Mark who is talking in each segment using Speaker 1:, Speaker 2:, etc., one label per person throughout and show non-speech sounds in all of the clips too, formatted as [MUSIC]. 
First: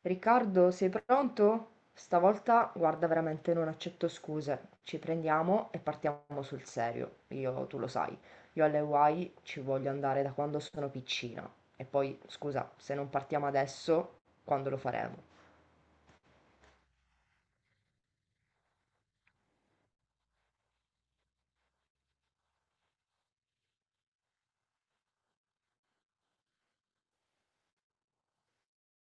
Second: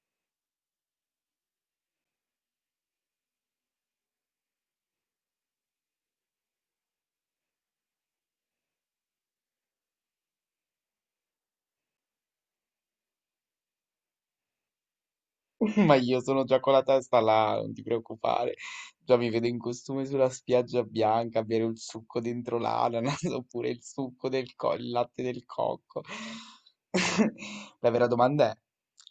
Speaker 1: Riccardo, sei pronto? Stavolta, guarda, veramente non accetto scuse. Ci prendiamo e partiamo sul serio. Io, tu lo sai, io alle Hawaii ci voglio andare da quando sono piccina. E poi, scusa, se non partiamo adesso, quando lo faremo?
Speaker 2: [LAUGHS] Ma io sono già con la testa là, non ti preoccupare. Già mi vedo in costume sulla spiaggia bianca a bere il succo dentro l'ananas [LAUGHS] oppure il succo il latte del cocco. [LAUGHS] La vera domanda è:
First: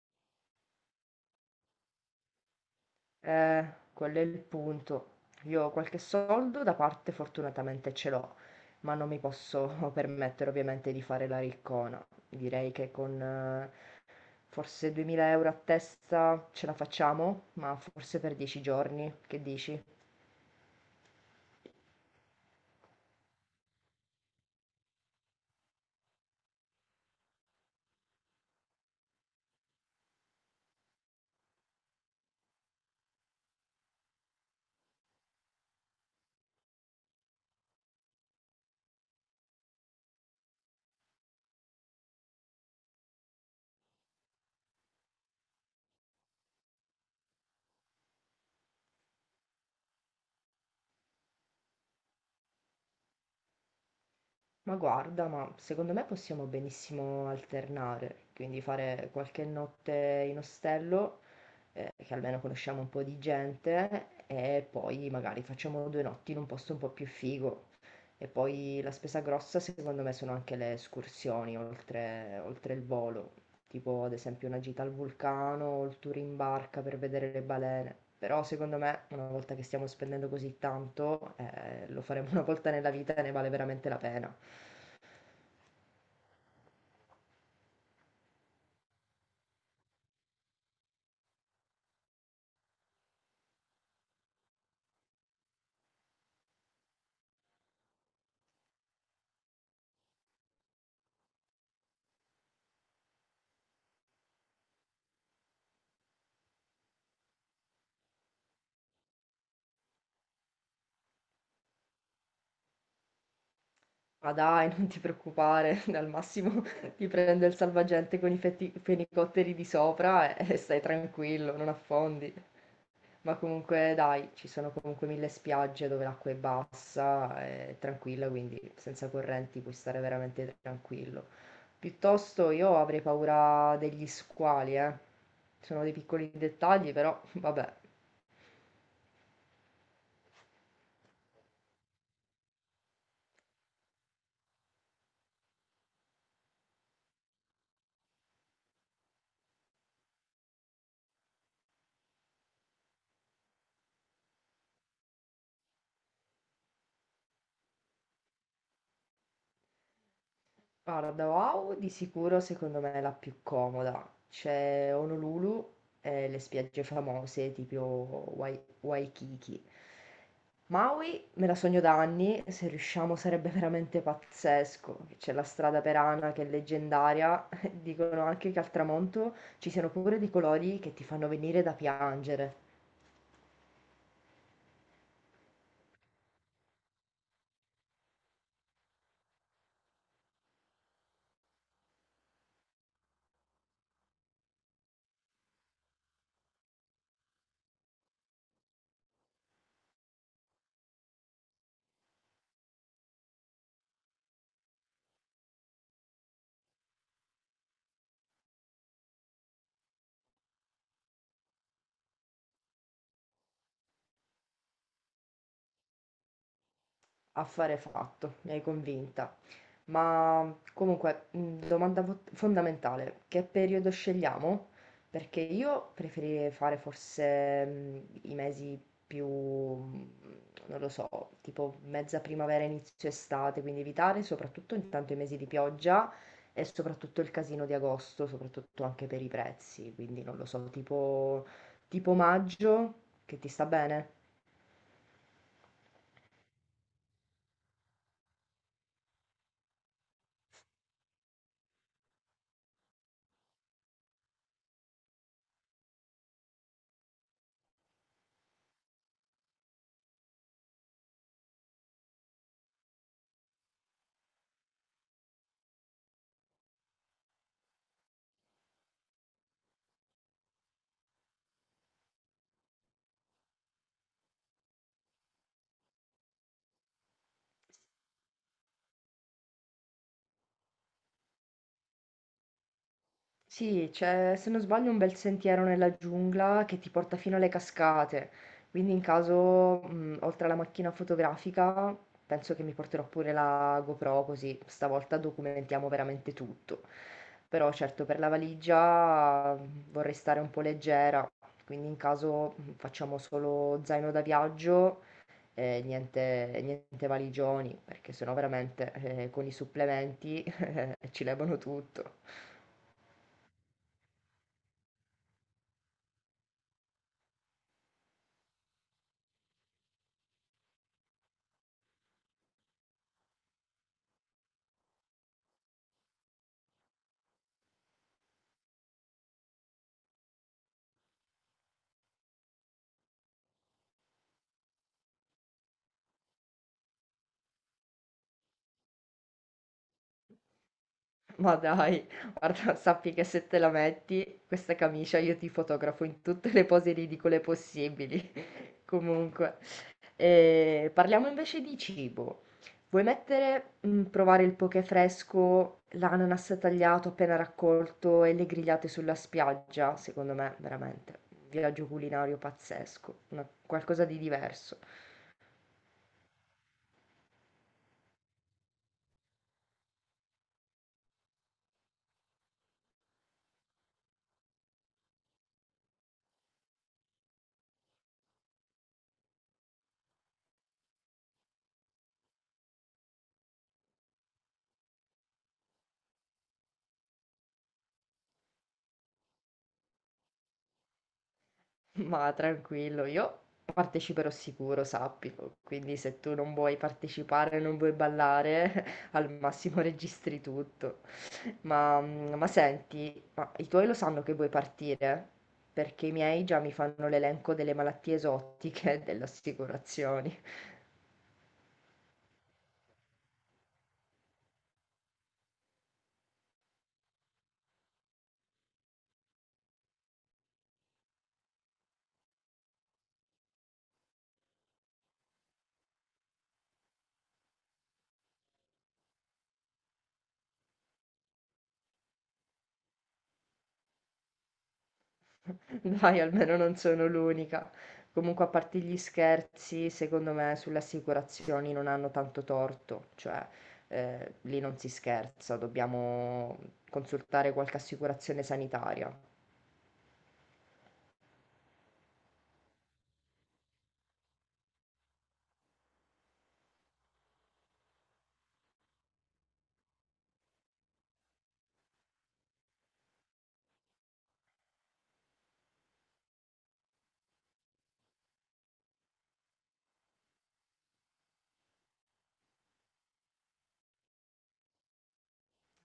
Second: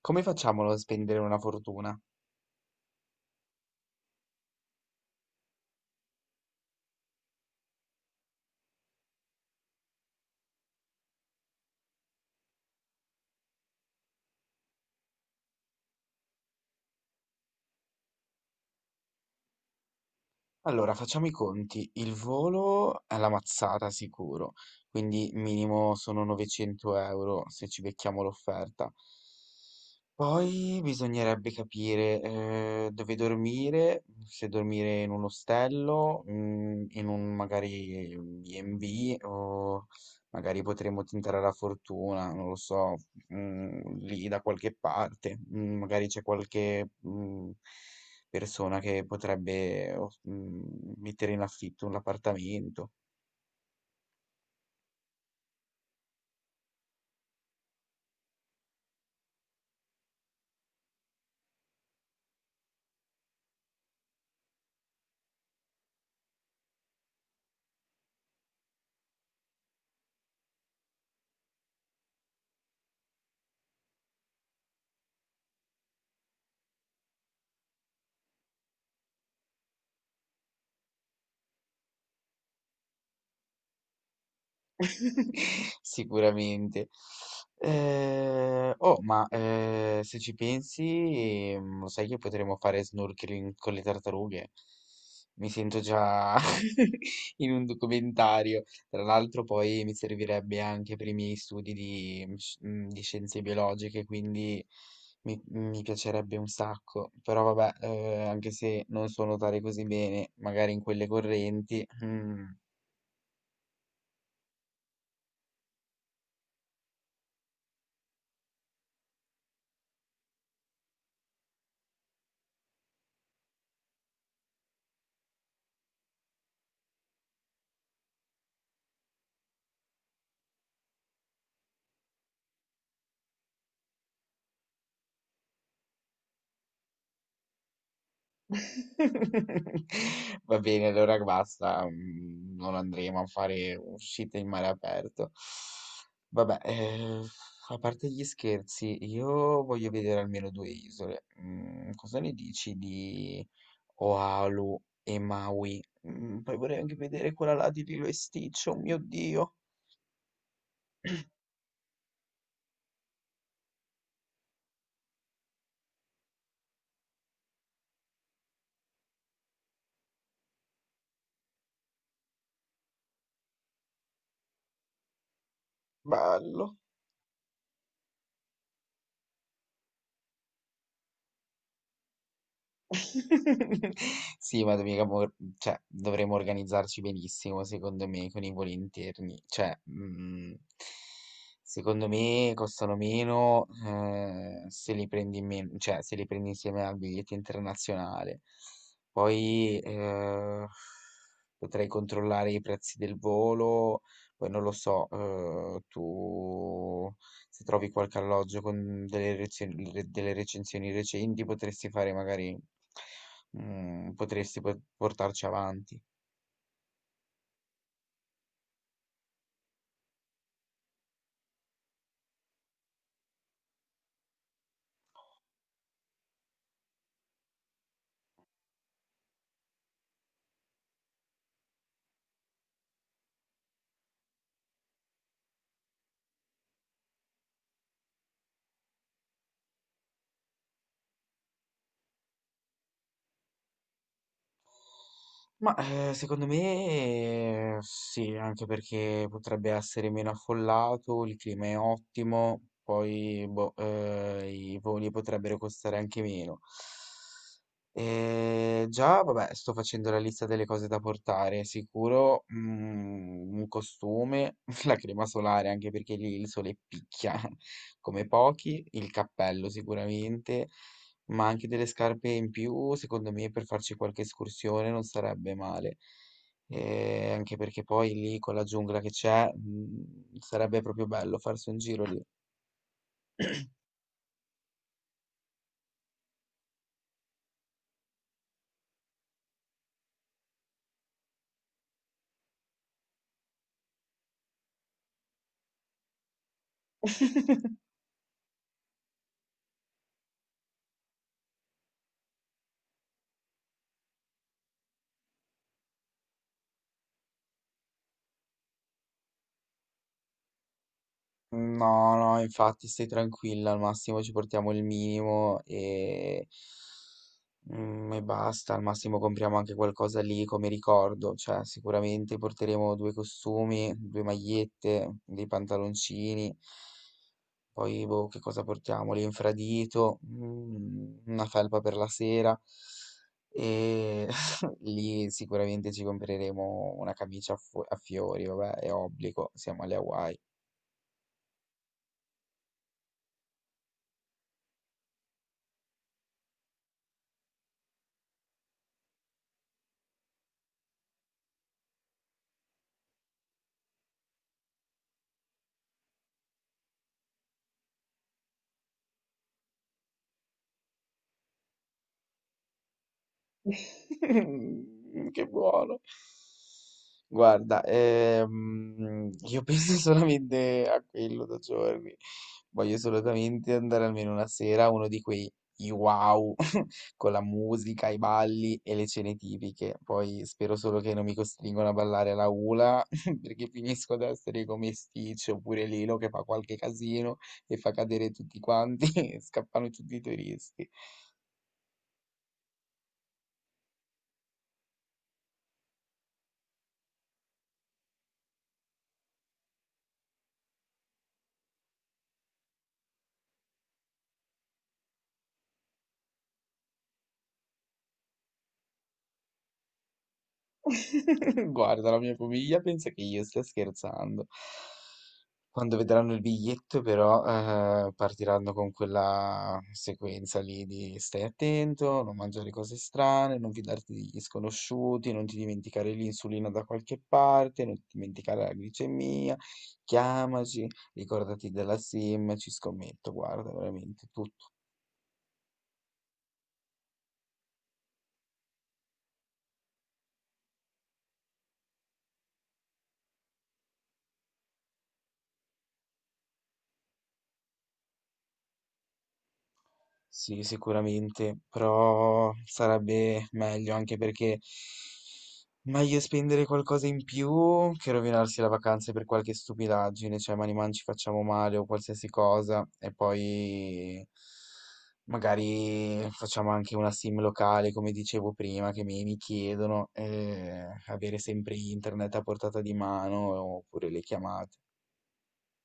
Speaker 2: come facciamo a non spendere una fortuna?
Speaker 1: Eh, quello è il punto. Io qualche soldo da parte fortunatamente ce l'ho, ma non mi posso [LAUGHS] permettere ovviamente di fare la riccona. Direi che con forse 2000 euro a testa ce la facciamo, ma forse per 10 giorni, che dici?
Speaker 2: Allora, facciamo i conti. Il volo è la mazzata sicuro, quindi minimo sono 900 euro se ci becchiamo l'offerta. Poi bisognerebbe capire, dove dormire, se dormire in un ostello, in un magari B&B o magari potremmo tentare la fortuna, non lo so, lì da qualche parte. Mhmm, Magari c'è qualche, persona che potrebbe o mettere in affitto un appartamento.
Speaker 1: Ma guarda, ma secondo me possiamo benissimo alternare, quindi fare qualche notte in ostello, che almeno conosciamo un po' di gente, e poi magari facciamo due notti in un posto un po' più figo. E poi la spesa grossa secondo me sono anche le escursioni oltre il volo, tipo ad esempio una gita al vulcano o il tour in barca per vedere le balene. Però secondo me una volta che stiamo spendendo così tanto, lo faremo [LAUGHS] una volta nella vita e ne vale veramente la pena.
Speaker 2: [LAUGHS] Sicuramente. Oh, ma se ci pensi, lo sai che potremmo fare snorkeling con le tartarughe? Mi sento già [LAUGHS] in un documentario. Tra l'altro, poi mi servirebbe anche per i miei studi di, di scienze biologiche, quindi mi piacerebbe un sacco. Però vabbè, anche se non so nuotare così bene, magari in quelle correnti. Mm.
Speaker 1: Ma dai, non ti preoccupare, [LAUGHS] al massimo ti prende il salvagente con i fenicotteri di sopra e stai tranquillo, non affondi. Ma comunque dai, ci sono comunque mille spiagge dove l'acqua è bassa, è tranquilla, quindi senza correnti puoi stare veramente tranquillo. Piuttosto io avrei paura degli squali, eh. Sono dei piccoli dettagli, però [LAUGHS] vabbè.
Speaker 2: [LAUGHS] Va bene, allora basta, non andremo a fare uscite in mare aperto. Vabbè, a parte gli scherzi, io voglio vedere almeno due isole. Cosa ne dici di Oahu e Maui? Poi vorrei anche vedere quella là di Lilo e Stitch, oh mio Dio,
Speaker 1: Guarda, wow, di sicuro secondo me è la più comoda. C'è Honolulu e le spiagge famose tipo Waikiki. Maui me la sogno da anni, se riusciamo sarebbe veramente pazzesco. C'è la strada Perana che è
Speaker 2: bello.
Speaker 1: leggendaria, [LAUGHS] dicono anche che al tramonto ci siano pure dei colori che ti fanno venire da piangere.
Speaker 2: [LAUGHS] Sì, ma mica cioè, dovremmo organizzarci benissimo, secondo me, con i voli interni. Cioè, secondo me costano meno se li prendi cioè, se li prendi insieme al biglietto internazionale. Poi potrei controllare i prezzi del volo, poi non lo so, tu se trovi qualche alloggio con delle recensioni recenti potresti fare magari, potresti portarci avanti.
Speaker 1: Affare fatto, mi hai convinta. Ma comunque, domanda fondamentale, che periodo scegliamo? Perché io preferirei fare forse i mesi più, non lo so, tipo mezza primavera, inizio estate, quindi evitare soprattutto intanto i mesi di pioggia e soprattutto il casino di agosto, soprattutto anche per i prezzi, quindi non lo so, tipo, tipo maggio, che ti sta bene?
Speaker 2: Ma secondo me sì, anche perché potrebbe essere meno affollato, il clima è ottimo, poi boh, i voli potrebbero costare anche meno. E già, vabbè, sto facendo la lista delle cose da portare. Sicuro, un costume, [LAUGHS] la crema solare, anche perché lì il sole picchia [LAUGHS] come pochi, il cappello sicuramente, ma anche delle scarpe in più, secondo me, per farci qualche escursione non sarebbe male. E anche perché poi lì con la giungla che c'è, sarebbe proprio bello farsi un giro lì.
Speaker 1: Sì, c'è, se non sbaglio, un bel sentiero nella giungla che ti porta fino alle cascate. Quindi, in caso, oltre alla macchina fotografica, penso che mi porterò pure la GoPro, così stavolta documentiamo veramente tutto. Però, certo, per la valigia vorrei stare un po' leggera. Quindi, in caso, facciamo solo zaino da viaggio e niente, niente valigioni, perché sennò veramente, con i supplementi, [LAUGHS] ci levano
Speaker 2: No,
Speaker 1: tutto.
Speaker 2: no, infatti stai tranquilla, al massimo ci portiamo il minimo e basta, al massimo compriamo anche qualcosa lì come ricordo, cioè sicuramente porteremo due costumi, due magliette, dei pantaloncini, poi boh, che cosa portiamo? L'infradito, una felpa per la sera e [LAUGHS] lì sicuramente ci compreremo una camicia a fiori, vabbè, è obbligo, siamo alle Hawaii.
Speaker 1: Ma dai, guarda, [LAUGHS] sappi che se te la metti questa camicia io ti fotografo in tutte le pose ridicole possibili. [LAUGHS] Comunque, eh, parliamo invece di cibo. Vuoi mettere, mm, provare il poke fresco, l'ananas tagliato appena raccolto e le grigliate sulla spiaggia? Secondo me, veramente, un viaggio culinario pazzesco,
Speaker 2: [LAUGHS]
Speaker 1: qualcosa di diverso.
Speaker 2: Mm, che buono. Guarda, io penso solamente a quello da giorni. Voglio assolutamente andare almeno una sera a uno di quei i wow [LAUGHS] con la musica, i balli e le cene tipiche. Poi spero solo che non mi costringono a ballare alla hula [LAUGHS] perché finisco ad essere come Stitch oppure Lilo che fa qualche casino e fa cadere tutti quanti [LAUGHS] e scappano tutti i turisti.
Speaker 1: Ma tranquillo, io parteciperò sicuro, sappilo. Quindi se tu non vuoi partecipare, non vuoi ballare, [LAUGHS] al massimo registri tutto. Ma, ma senti, ma i tuoi lo sanno che vuoi partire? Perché i miei già mi fanno l'elenco delle malattie esotiche [LAUGHS] e delle assicurazioni.
Speaker 2: [LAUGHS] Guarda, la mia famiglia pensa che io stia scherzando. Quando vedranno il biglietto, però, partiranno con quella sequenza lì di stai attento, non mangiare cose strane, non fidarti degli sconosciuti, non ti dimenticare l'insulina da qualche parte, non ti dimenticare la glicemia, chiamaci, ricordati della SIM, ci scommetto, guarda, veramente.
Speaker 1: Dai, almeno non sono l'unica. Comunque, a parte gli scherzi, secondo me sulle assicurazioni non hanno tanto torto, cioè lì non si scherza, dobbiamo consultare qualche assicurazione sanitaria.
Speaker 2: Sì, sicuramente, però sarebbe meglio anche perché meglio spendere qualcosa in più che rovinarsi la vacanza per qualche stupidaggine, cioè man ci facciamo male o qualsiasi cosa e poi magari facciamo anche una sim locale, come dicevo prima, che mi chiedono, avere sempre internet a portata di mano oppure le chiamate.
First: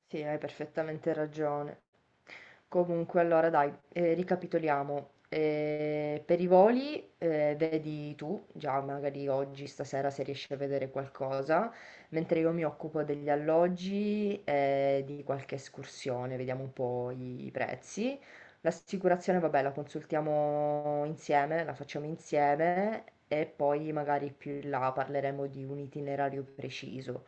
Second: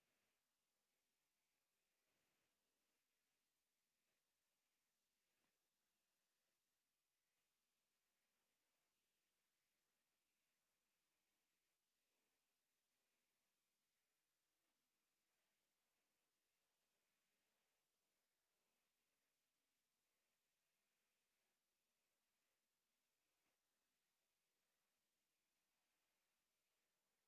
Speaker 1: Sì, hai perfettamente ragione. Comunque, allora dai, ricapitoliamo. Per i voli, vedi tu, già magari oggi, stasera, se riesci a vedere qualcosa, mentre io mi occupo degli alloggi e di qualche escursione, vediamo un po' i prezzi. L'assicurazione, vabbè, la consultiamo insieme, la facciamo insieme e poi magari più in là parleremo di un itinerario preciso.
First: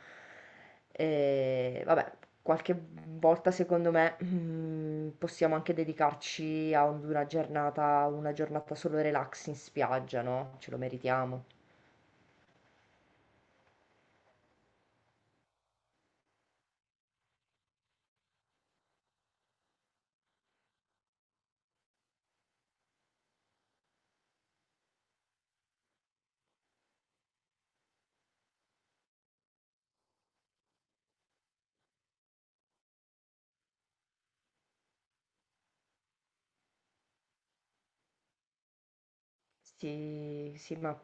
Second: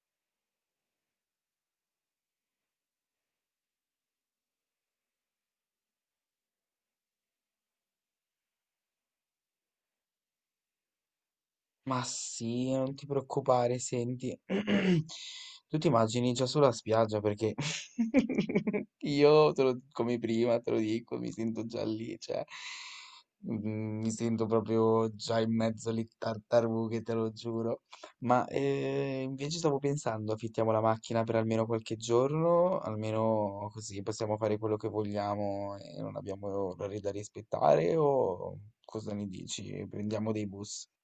Speaker 1: E, vabbè, qualche volta secondo me, mhmm, possiamo anche dedicarci a un una giornata solo relax in spiaggia, no, ce lo meritiamo.
Speaker 2: Ma sì, non ti preoccupare, senti, [CLEARS THROAT] tu ti immagini già sulla spiaggia perché [LAUGHS] io, come prima, te lo dico, mi sento già lì, cioè, mi sento proprio già in mezzo alle tartarughe, te lo giuro. Ma invece stavo pensando, affittiamo la macchina per almeno qualche giorno, almeno così possiamo fare quello che vogliamo e non abbiamo orari da rispettare, o cosa ne dici? Prendiamo dei
Speaker 1: Sì, sì,
Speaker 2: bus?
Speaker 1: ma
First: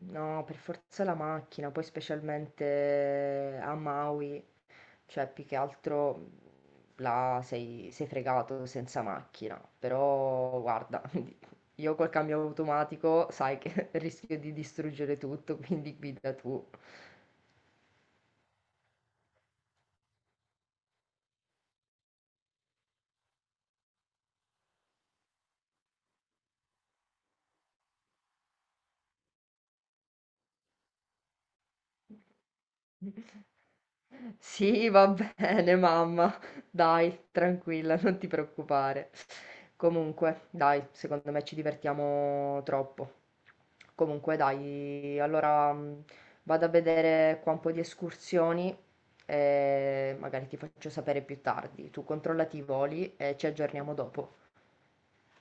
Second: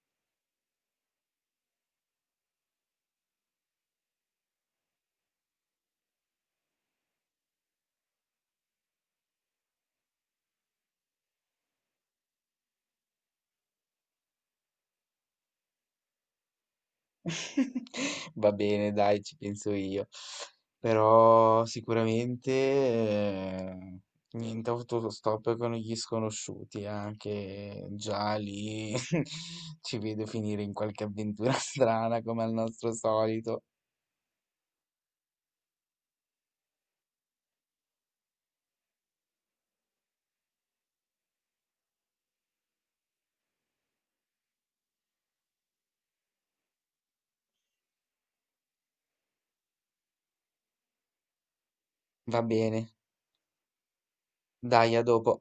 Speaker 1: no, per forza la macchina, poi specialmente a Maui, cioè più che altro, mhmm, là sei fregato senza macchina, però guarda, [LAUGHS] io col cambio automatico sai che [LAUGHS] rischio di distruggere tutto, quindi guida tu.
Speaker 2: [LAUGHS] Va bene, dai, ci penso io. Però sicuramente niente autostop con gli sconosciuti, anche già lì [LAUGHS] ci vedo finire in qualche avventura [LAUGHS] strana come al nostro solito.
Speaker 1: Sì, va [LAUGHS] bene mamma, dai, tranquilla, non ti preoccupare. Comunque, dai, secondo me ci divertiamo troppo. Comunque, dai, allora vado a vedere qua un po' di escursioni e magari ti faccio sapere più tardi. Tu
Speaker 2: Va
Speaker 1: controllati i
Speaker 2: bene,
Speaker 1: voli e ci aggiorniamo dopo.
Speaker 2: dai, a dopo.